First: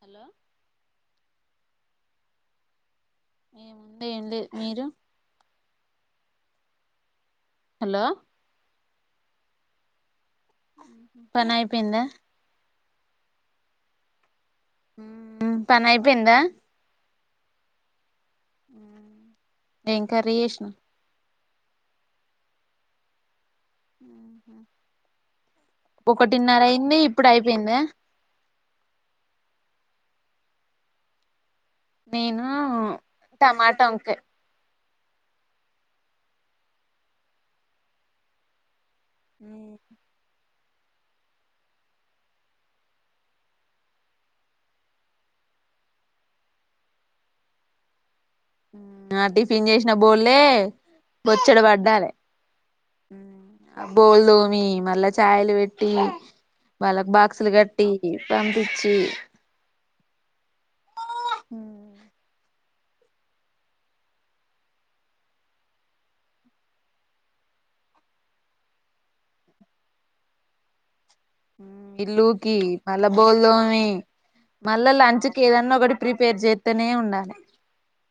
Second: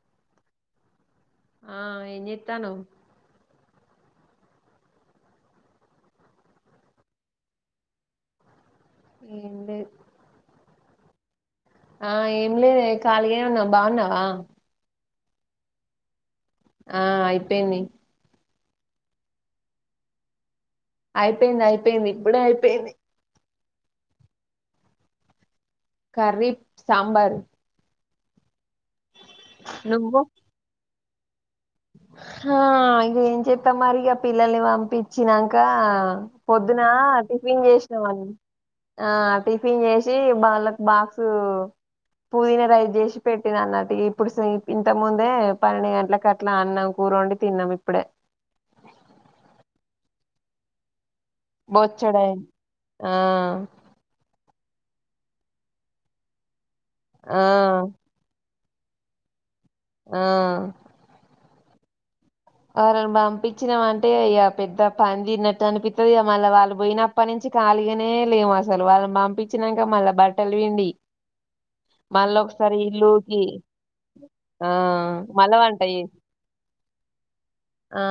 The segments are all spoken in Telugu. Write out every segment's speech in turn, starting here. హలో ఆ ఏం చేతనావ్ ఏముందే ఏం లేదు మీరు హలో ఏం లేద్ అ ఆ ఏం లే ఖాళీగే ఉన్నాం బావున్నావా పని అయిపోయిందా ఆ అయిపోయింది ఏం కర్రీ జేస్నవ్ అయిపోయింది అయిపోయింది ఇప్పుడే అయిపోయింది కర్రీ ఒకటిన్నర అయింది ఇప్పుడు అయిపోయింద నువ్వో నేను ఆ ఇగ ఏం చెత్తం టమాటా మరి ఇగ వంకాయ పిల్లల్ని పంపించినాకా పొద్దునా టిఫిన్ జేసినావన్ ఆ టిఫిన్ చేసి బాల బాక్సూ పుదీన రైస్ జేసి పెట్టిన అన్నటి ఇప్పుడు సి ఇంత ముందే పన్నెండు గంటల క ట్నినా అన్నం కూర వండి తిన్నాం ఇప్పుడే ఆ టిఫిన్ చేసిన బోల్లే బొచ్చెడు పడ్డాలె బొచ్చడయింది ఆ బోల్దోమి మళ్ళా చాయలు వెట్టి వాళ్ళకు ఆ బాక్సులు గట్టి పంపిచ్చి ఆ మ్మ్ వారిని పంపించినాం అంటే ఇక పెద్ద పని తీరినట్టు అనిపిత్తది మళ్ళ వాళ్ళ బోయన అప్పనించి ఖాళీగానే లేము అసలు వాళ్ళని పంపించినాక మళ్ళా బట్టలు పిండి మళ్ళీ ఇల్లూకి ఒకసారి మళ్ళ ఇల్లుకి బోల్దోమి ఆ మళ్ళా లంచ్ కి మళ్ళ ఏదన్నా వంట ఒకటి చేసి ప్రిపేర్ జేత్తనే ఉండాలి ఆ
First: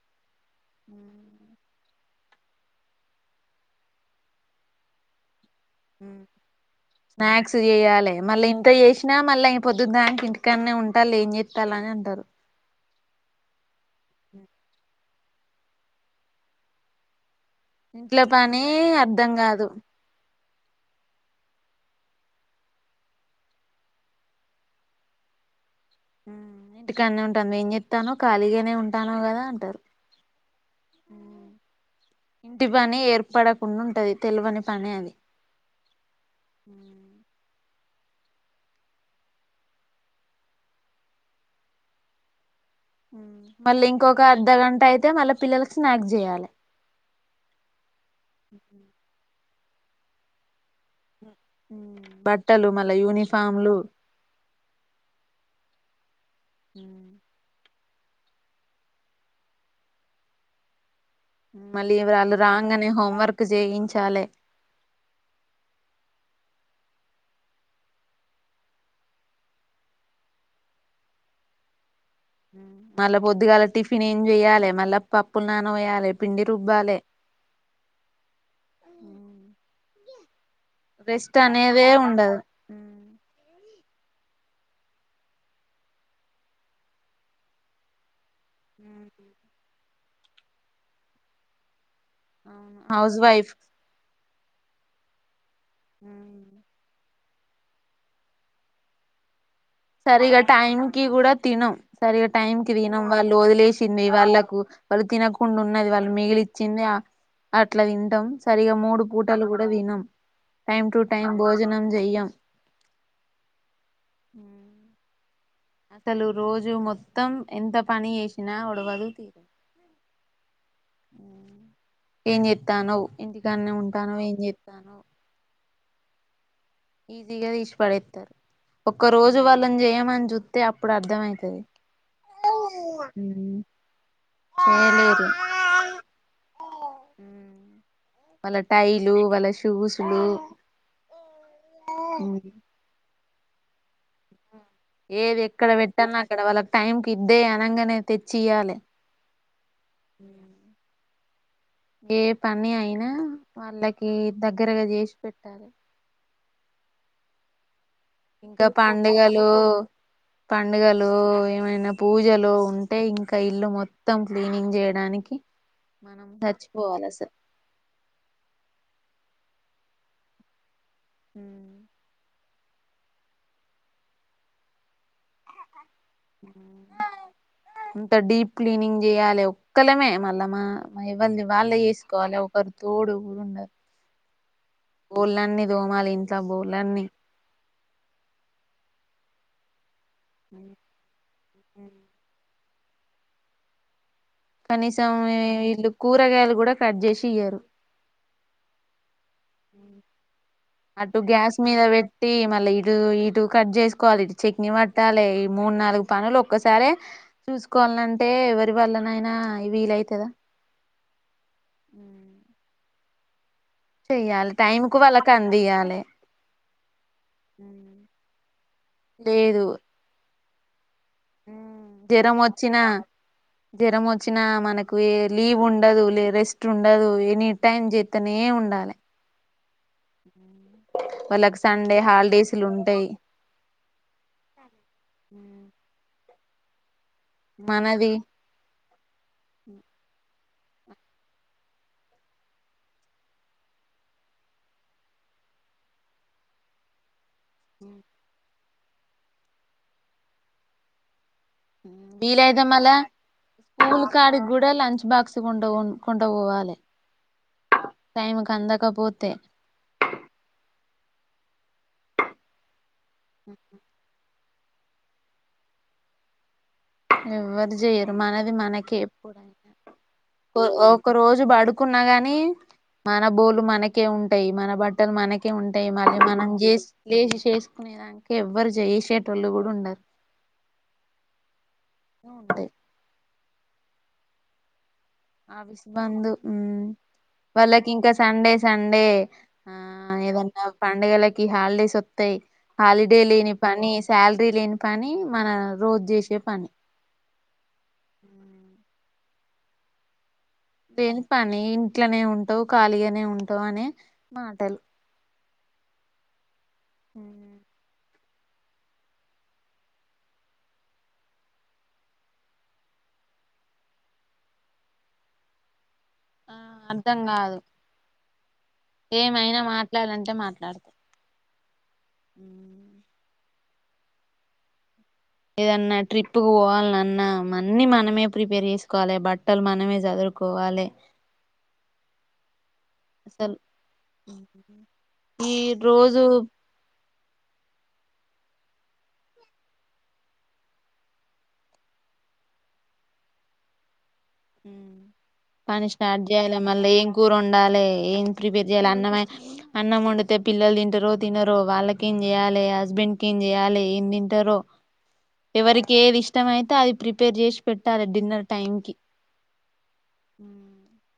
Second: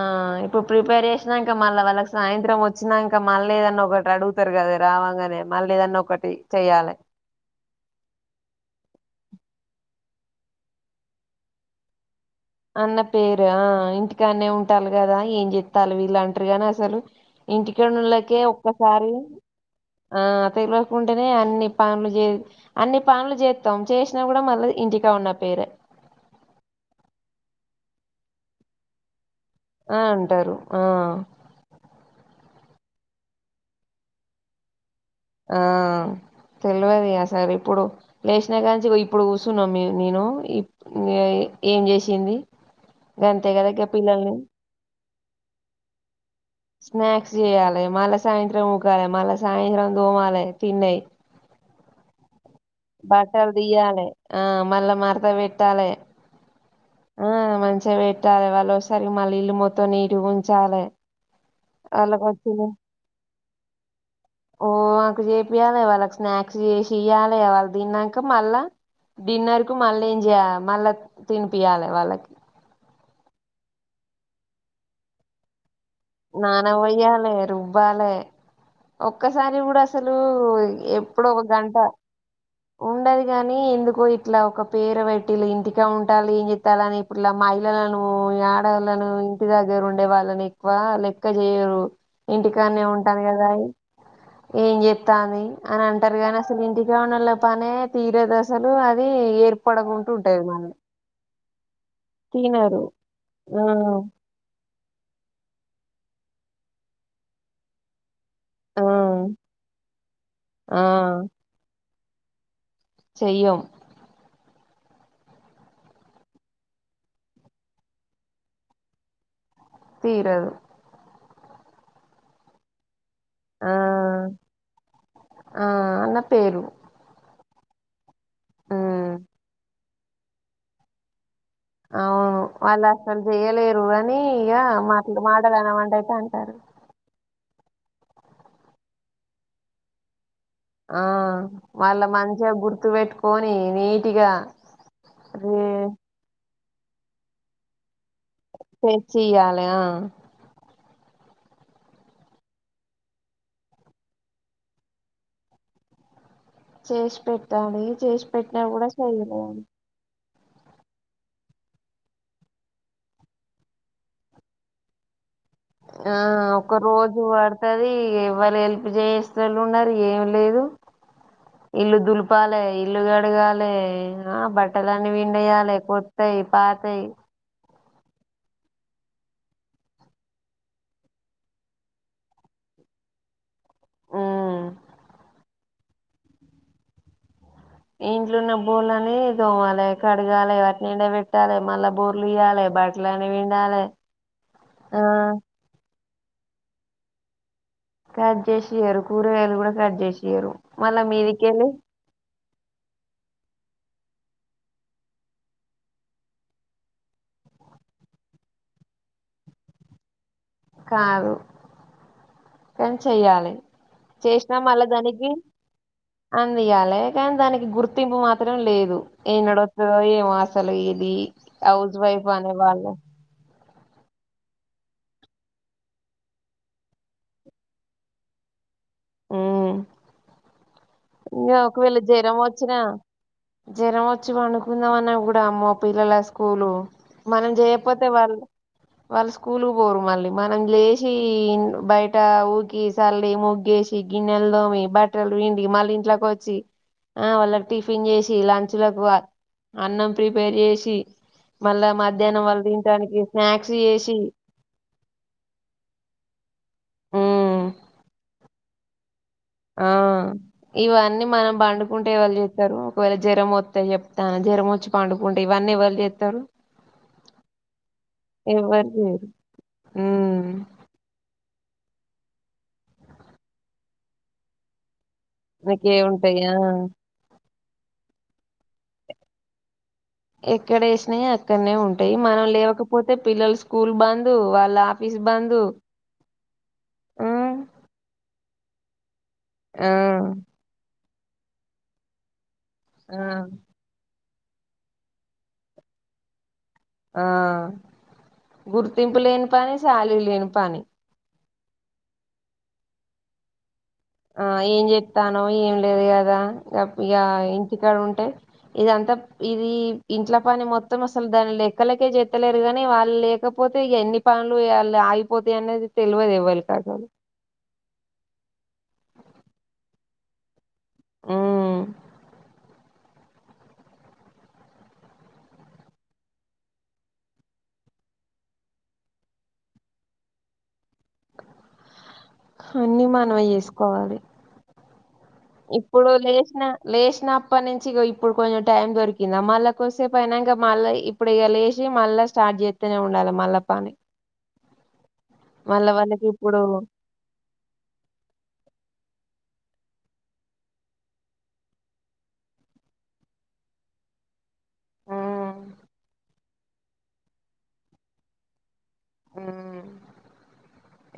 ఇప్పుడు ప్రిపేర్ జేసినంక అలా వాళ్ళకి సాయంత్రం వచ్చినంక మళ్ళ ఏదన్న ఒకటి అడుగుతారు కదా రావంగానే మళ్ళీ ఏదన్నా ఒకటి చెయ్యాలి స్నాక్స్ జేయాలి మళ్ళీ ఇంత జేసినా మళ్ళా ఇ పొద్దుదాక ఇంటికన్నే ఉంటాలే ఏం జేత్తెర్లె అనే అంటారు అన్న పేరు ఆ ఇంటికాన్నె ఉంటాలు కదా ఏం జేత్తాలు వీళ్ళు అంటారు గాని అస్సలు ఇంట్లో ఇంటికనుళ్ళకే పని ఒక్కసారి అర్ధం కాదు ఆ తెగులు ఎక్కువ ఉంటేనే అన్ని పనులు జే అన్ని పనులు జేత్తం చేసినా కూడా మళ్ళీ ఇంటికా ఉన్న పేరే ఇంటికడ్నె ఉంటనవ్ ఏం జేత్తనవ్ ఖాళీగానే ఉంటానవ్ కదా అంటారు ఆ అంటారు ఆ ఇంటి పని ఏర్పడకుండా ఉంటది తెలవని పని అది ఆ తెల్వది ఇగ ఆ సరి ఇప్పుడు లేసిన గాంచి ఇగో ఇప్పుడు కూర్చున్నాం మే నేను ఏయ్ ఏం చేసింది. గంతే కదా ఇగ మళ్ళీ ఇంకొక పిల్లల్ని అర్ధగంట అయితే మళ్ళీ పిల్లలకి స్నాక్స్ జేయాలి స్నాక్స్ జేయాలి మళ్ళ సాయంత్రం ఊకాలే మళ సాయంత్రం దోమాలి తిన్నై బ బట్టలు దియ్యాలి ఆ మళ్ళా మరత వెట్టాలె మ్మ్ చవెట్టాలి వాళ్ళు వచ్చేసరికి మళ్ళీ ఇల్లు మొత్తం నీటిగ ఉంచాలె మళ్ళీ వ్రాళ్ళు రాగాన్నే హోం వర్క్ జేయించాలె హోమ్ వర్క్ జేపియాలి వాళ్ళకి స్నాక్స్ జేసియ్యాలి వాళ్ళు దిన్నాక మళ్ళా డిన్నర్ కు మళ్ళీ ఏం జేయా మళ్ళ తినిపియాలి వాళ్ళకి మళ్ళా పొద్దుగాల టిఫిన్ ఏం చెయ్యాలి మళ్ళా పప్పులు నాన నాన వొయ్యాలి రుబ్బాలే ఒక్కసారి కూడా అసలూ ఎప్పుడు రెస్ట్ ఒక గంట అనేదే ఉండదు ఉండేది గానీ ఎందుకు ఒ ఇట్లా ఒక పేరు వెట్టి ఇలా ఇంటికె ఉంటాలి ఏం జేత్తాలని ఇప్పుడ్ల మహిళలనూ ఆడళ్ళోను ఇంటి దగ్గర ఉండే వాళ్ళని ఎక్కువ లెక్క జేయరు అవును ఇంటికాన్నే హౌస్ ఉంటాది వైఫ్ కదాయి ఏం జేత్తాంది అని అంటారు కానీ అస్సలు ఇంటి కానోళ్ళం పనే తీరదు అసలు అది ఏర్ సరే ఇగ టైమ్ కి కూడా తినం సరిగా టైం కి తినరు తినం వాళ్ళు ఆ వదిలేసింది వాళ్ళకు వాళ్ళు తినకుండా ఉన్నది వాళ్ళు మిగిలిచ్చింది అట్లా తింటాం సరిగా ఆ మూడు పూటలు కూడా తినాం ఆ టైం టు టైం భోజనం చెయ్యం చెయ్యం ఉ అసలు రోజు మొత్తం ఎంత పని చేేసినా ఒడువదు తీరదు ఏం చెత్తానవ్ ఇంటికాన్నే ఆ ఉంటానవు ఏం చేత్తన్నవ్ ఆ అన్న పేరు ఈజీ గా తీసి పడేస్తారు ఒక్క మ్మ్ రోజు వాళ్ళ చేయమని చూస్తే అప్పుడు అర్థం అవుతది అవును వాళ్ళు అసలు చెయలేరు అని ఇగ చేయలేరు మాటలునమంటే అయితే అంటారు వాళ్ళ టైలు వాళ్ళ షూస్లు ఆ వాళ్లు మంచిగా గుర్తు పెట్టుకొని నీ ఏది ఎక్కడ పెట్టాన్నే అక్కడ వాళ్ళకి టైంకి ఇద్దే అనగానే తెచ్చి తెచ్చియలే ఆ ఏ పని అయినా వాళ్ళకి దగ్గరగా చేసి పెట్టాలి చేసి పెట్టాలి చేసి పెట్టిన ఇంకా కూడా పండుగలు చేయలేదని పండుగలు ఏమైనా పూజలు ఉంటే ఇంకా ఇల్లు మొత్తం క్లీనింగ్ చేయడానికి ఆ మనం ఒక చచ్చిపోవాలి రోజు అసలు పడుతది ఎవరు హెల్ప్ చేస్త ఉన్నారు ఏం లేదు ఇల్లు దులుపాలే ఇల్లు కడగాలి ఆ బట్టలన్నీ పిండేయాలి కొత్తయ్ పాతయ్ అంత డీప్ క్లీనింగ్ చేయ్యాలి ఒక్కళమే మళ్ళా మా ఎవ్వల్దీ వాల్లే చేసుకోవాలి ఒక తోడు ఉండరు ఉమ్ బోల్లన్ని తోమాలి ఇంట్ల బోల్లన్ని ఇంట్లో ఉన్న బోల్లన్ని తోమాలే కడగాలి వాటి ఎండ పెట్టాలి మళ్ళా బోర్లీయ్యాలి బట్టల అన్ని పిండాలి కనీసం వీళ్ళు కూరగాయలు కూడా కట్ చేసి ఇయ్యారు కట్ చేసిఇయ్యరు కూరగాయలు కూడా కట్ చేసి ఇయ్యరు మల్ల అటు గ్యాస్ మీదికెళ్ళి మీద పెట్టి మళ్ళీ ఇటు కట్ చేసుకోవాలి ఇటు చట్నీ పట్టాలి ఈ మూడు నాలుగు పనులు ఒక్కసారే చూసుకోవాలంటే ఎవరి వళ్లనైనా వీలైతదా కాదు మ్మ్ హ్ చెయ్యాలి చేసినా మళ్ళ కు దానికి వాళ్ళకి అందియాలి అందియ్యాలి కానీ దానికి గుర్తింపు మాత్రం లేదు లేదు ఏన్నాడోత్తదో ఏమో అసలు అసలు ఇది హౌస్ వైఫ్ జ్వరం అనే వచ్చినా వాళ్ళు జ్వరం వచ్చినా మనకు లీవ్ ఉండదు లే రెస్ట్ ఉండదు ఎనీ టైమ్ చేస్తనే ఉండాలి ఉమ్ ఇంగ వాళ్ళకి సండే ఒకవేళ జ్వరం హాలిడేస్లు వచ్చినా ఉంటాయి జ్వరం వచ్చి పండుకుందామన్నా కూడా అమ్మో పిల్లలస్తే స్కూలు మనం చేయపోతే మనది వాళ్ళు స్కూల్ కు పోరు మళ్ళీ మనం లేసి బయట ఊడ్చి సల్లి ముగ్గేసి గిన్నెలు దోమి బట్టలు పిండి మళ్ళీ ఇంట్లోకి వచ్చి ఆ వాళ్ళ టిఫిన్ చేసి లంచ్ వాళ్లకు అన్నం ప్రిపేర్ చేసి మల్ల మధ్యాహ్నం వాళ్ళు వీలైతే మళ్ళా తినడానికి స్నా స్కూల్ కాడికి కూడా లంచ్ బాక్స్ కొంటపోవాలి ఉమ్ టైం కి అందకపోతే ఆ ఇవన్నీ మనం పండుకుంటే ఎవరు చేస్తారు ఒకవేళ జ్వరం ఒత్తే చెప్తన్నా జ్వరం వచ్చి పండుకుంటే ఇవన్నీ ఎవరు చేస్తారు ఎవ్వరు చేయ్యరు మనది ఎవరు మనకే చేయరు ఎప్పుడైనా ఉమ్ ఒక రోజు పడుకొంటె కున్నా గానీ మన బోలు మనకే ఉంటాయి మన బ ట్టలు మనకే ఉంటాయి నీకే మళ్ళీ మనం ఉంటాయా జేస్ లేసి చేస్ కునేదానికి ఎవ్వరూ చేషోటోళ్ళు కూడా ఉండరు ఎక్కడేషినయి అక్కడనే ఉంటాయి మనం ఉంటాయి లేవకపోతే పిల్లలు స్కూల్ బందు వాళ్ళ ఆఫీస్ బంద్ ఉమ్ వాళ్ళకింక సండే సండే ఆ ఏదన్నా పండగలకి హాలిడేస్ వత్తయి ఆ హాలిడే లేని పని శాలరీ లేని పని మన రోజూ చేసే పని ఆ దింపు లేని పని సాలరీ లేని పని లేని పని ఇంట్లోనే ఉంటవు ఖాళీగానే ఉంటవు అని ఆ ఏం చెప్తానో ఏం లేదు కదా ఇక ఇంటికాడ ఉంటే ఇదంతా ఇది ఇంట్ల పని మొత్తం అసలు దాని లెక్కలకే చేత్తలేరు గాని వాళ్ళు లేక కాకపోతే ఇక ఎన్ని పనులు వాళ్ళ ఆగిపోతాయన్నది తెల్వదు ఆ ఎవ్వరికి అసలు అర్ధం కాదు ఏమైనా మాట్లాడాలంటే మాట్లాడతా ఉమ్ ఏదన్నా ట్రిప్ కు పోవాలన్నా అన్ని మనమే ప్రిపేర్ చేసుకోవాలి బట్టలు మనమే సరుదు కోవాలి అన్ని మనమే అసలు చేసుకోవాలి ఈ ఇప్పుడు రోజు లేచిన లేస్ అప్పటి నుంచి ఇగో ఇప్పుడు కొంచెం టైం దొరికిందా మళ్ళా కూసేపు అయినంక మళ్ళా ఇప్పుడు ఇక లేసి మళ్ళా స్టార్ట్ చేస్తేనే ఉండాల మల్ల పని పని మళ్ళా స్టార్ట్ వాళ్ళకి చేయాలి ఇప్పుడు మళ్ళీ ఏం కూర వండాలి ఏం ప్రిపేర్ చేయ్యాలి అన్నమైన అన్నం వండితే పిల్లలు తింటరో తినరో వాళ్ళకి ఏం చెయ్యాలి హస్బెండ్ కి ఏం చేయాలి ఎందీ తింటరో ఉమ్ ఎవరికి ఏది ఇష్టం అయితే అది ప్రిపేర్ చేసి పెట్టాలి డిన్నర్ టైమ్ కి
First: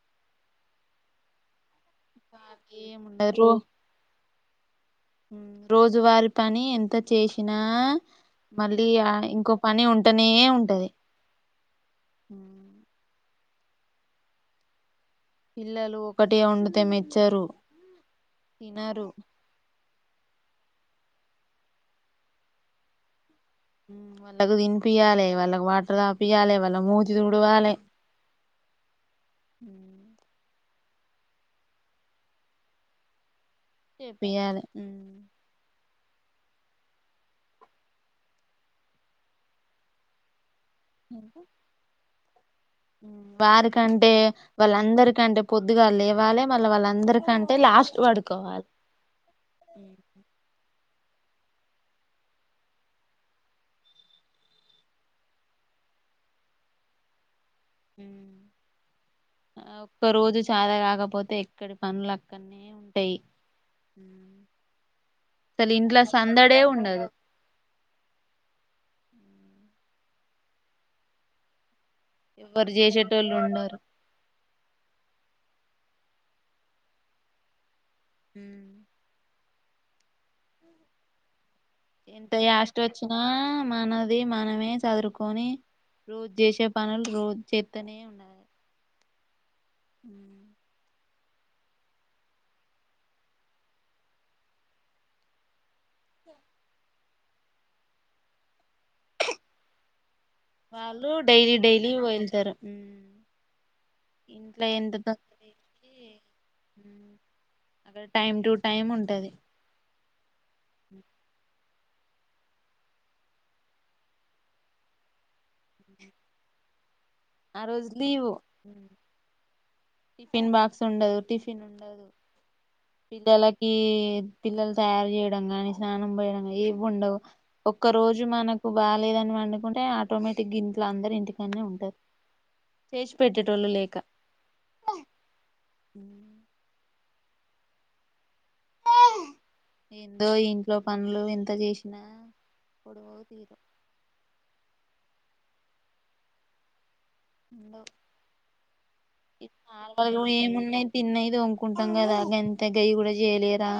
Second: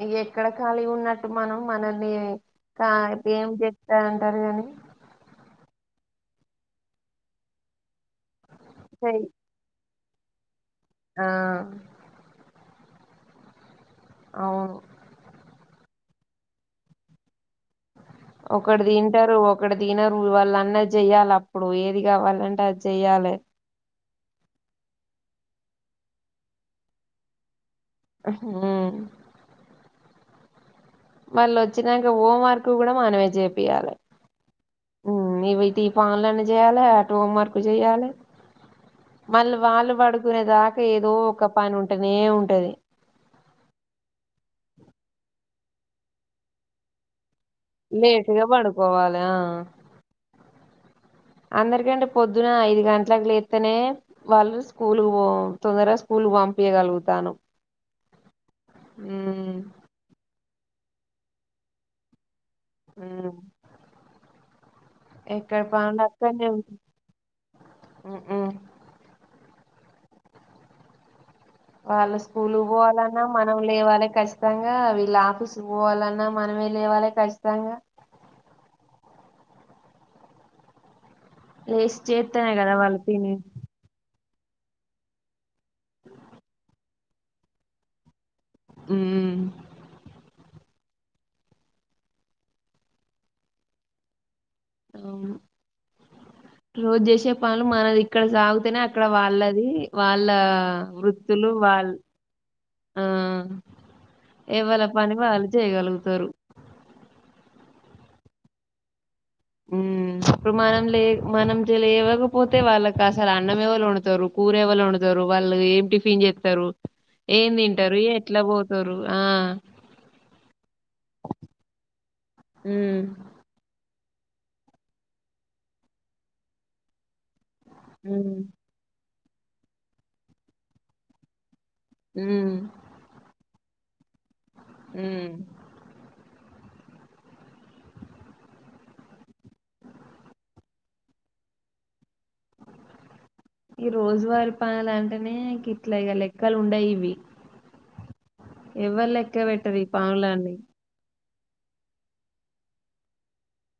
ఇంగ ఎక్కడ ఖాళీ ఉన్నట్టు మనం మనల్ని కా ఏముండదు ఇప్పుడు ఏం రో చేస్తారంటారు కానీ ఉమ్, రోజువారి పని ఎంత చేసినా మళ్ళీ చెయ్ ఇంకో పని ఉంటనే ఉంటది ఆ ఉమ్, అవును పిల్లలు ఒకటే వండితే మెచ్చరు ఒకటి తినరు తింటారు ఒకటి తినరు వాళ్ళ అన్నది చెయ్యాలి అప్పుడు ఏది కావాలంటే అది చెయ్యాలె ఊ వాళ్ళకు దినిపియ్యాలె వాళ్ళకి వాటర్ దాపియ్యాలె వాళ్ళ మూతి తుడవాలె ఊ వాళ్ళు వచ్చినాక హోం వర్క్ కూడా మానమే చేపియ్యాలి చేపియాలే ఊ ఇవిటి పాన్లన్నీ చేయాలి అటు హోమ్ వర్క్ చేయాలె మళ్ళీ వాళ్ళు పడుకునే దా క ఏదో ఒక పని ఉంటేనే ఉంటది ఊ వారుకంటే వాళ్ళందరుకంటే పొద్దుగాల లేవాలె మళ్ళీ వాళ్ళందరికం టే లాస్ట్ లేటుగా వడుకోవాల్ పడుకోవాలి ఆ అందరికంటే పొద్దున ఐదు గంటలకు లేత్తేనే వాళ్ళు స్కూలుకు పో తొందరగా స్కూలుకు పం పియ్యగలుగుతాను ఊ ఒక్క రోజు చాత కాకపోతే ఎక్కడి పనులక్ ఊ ఎక్కడ అసలు పనులు ఇంట్లో అక్కడనే సందడే ఉం ఉండదు వాళ్ళు స్కూలుకు ఎవ్వరు పోవాలన్నా చేసేటోళ్ళు మనం ఉండరు లేవాలే కస్ తంగా వీళ్ళు ఆఫీసుకి పోవాలన్నా మనమే లేవాలే ఖచ్చితంగా ఊమ్ లేసి ఎంత చేత్తేనే కదా యాస్ట్ వాళ్ళు వచ్చినా తిని మానద్ ది మనమే చదురుకోని రోజూ చేసే పనులు రోజూ చేత్తనే ఉండాలి గుమ్ ఊ ఔను రోజు చేసే పనులు మనది ఇక్కడ సాగుతనే అక్కడ వాళ్ళదీ. వాళ్ళా వాళ్ళు వృత్తులు డైలీ డైలీ వాళ్ళ్ వెళ్తారు ఉమ్. ఆ ఇంట్లో ఎవళ ఎంత పని తొందర వాళ్ళు చేసి చేయగలుగుతరు. ఉమ్, అక్కడ టైం టు టైం ఉంటది. ఊ అప్పుడు మనం లే మనం జె లేవకపోతే వాళ్ళక్ అసల్ అన్నం ఎవళు ఒండుతరు, కూర ఎవళు వండుతరు, వాళ్ళు ఏం టిఫిన్ చేత్తరు. ఏం ఆ రోజు తింటరు, లీవు ఎట్ల పోతరు ఆ టిఫిన్ బాక్స్ ఉండదు, టిఫిన్ ఉండదు హ్మ్. పిల్లలకీ పిల్లల్ తయారు చేయడం గాని, స్నానం పోయడం ఏవ్వుండవు. ఒక్క రోజు హ్మ్. మనకు బాగలేదని పండుకుంటే ఆటోమేటిక్గింట్లా అందరు ఇంటికాడనే ఉంట్ హ్ము టోళ్ళు లేక ఊ ఏందో ఈ ఇంట్లో పనులు ఎంత చేశినా ఒడవవు తీరవ్. పనులంటనే గిట్ల ఇగ లెక్కలు ఉండయి ఇవి. ఉండవు. లెక్క ఈ పెట్టరు నార్మల్ గా పనులన్నీ ఏమున్నయి తిన్నయ్ తోముకుంటం గదా గంతే గయి గూడా చెయ్యలేదా.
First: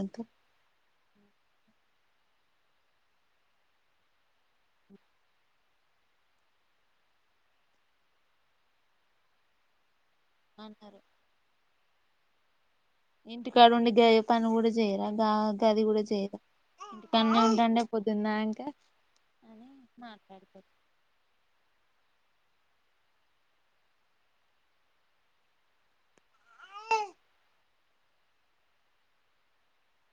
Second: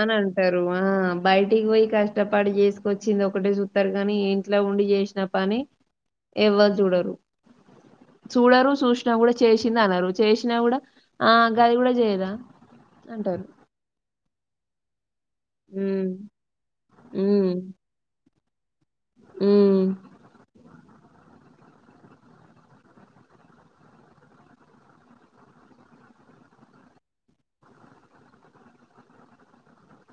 అని అంటరు ఆ బయటికి పోయి కష్టపడి చేసుకొచ్చింది ఒకటే చూతరు కానీ, ఇంట్లో ఉండి చేశిన పని ఎవ్వర్ చూడరు. చూడరు చూశినా గూడా చేశింది అనరు. చేశినా గూడా అన్నారు ఆ గది గూడా చేయదా అంటరు. ఇంటికాడ ఉండి గయ్య పని గూడా చేయరా గా గది గూడా చేయరా. ఇంటి కాడనే ఉమ్ ఉంటాండే పొద్దున్ దాంకా అని ఉమ్ మాట్లాడుతరు. బాయ్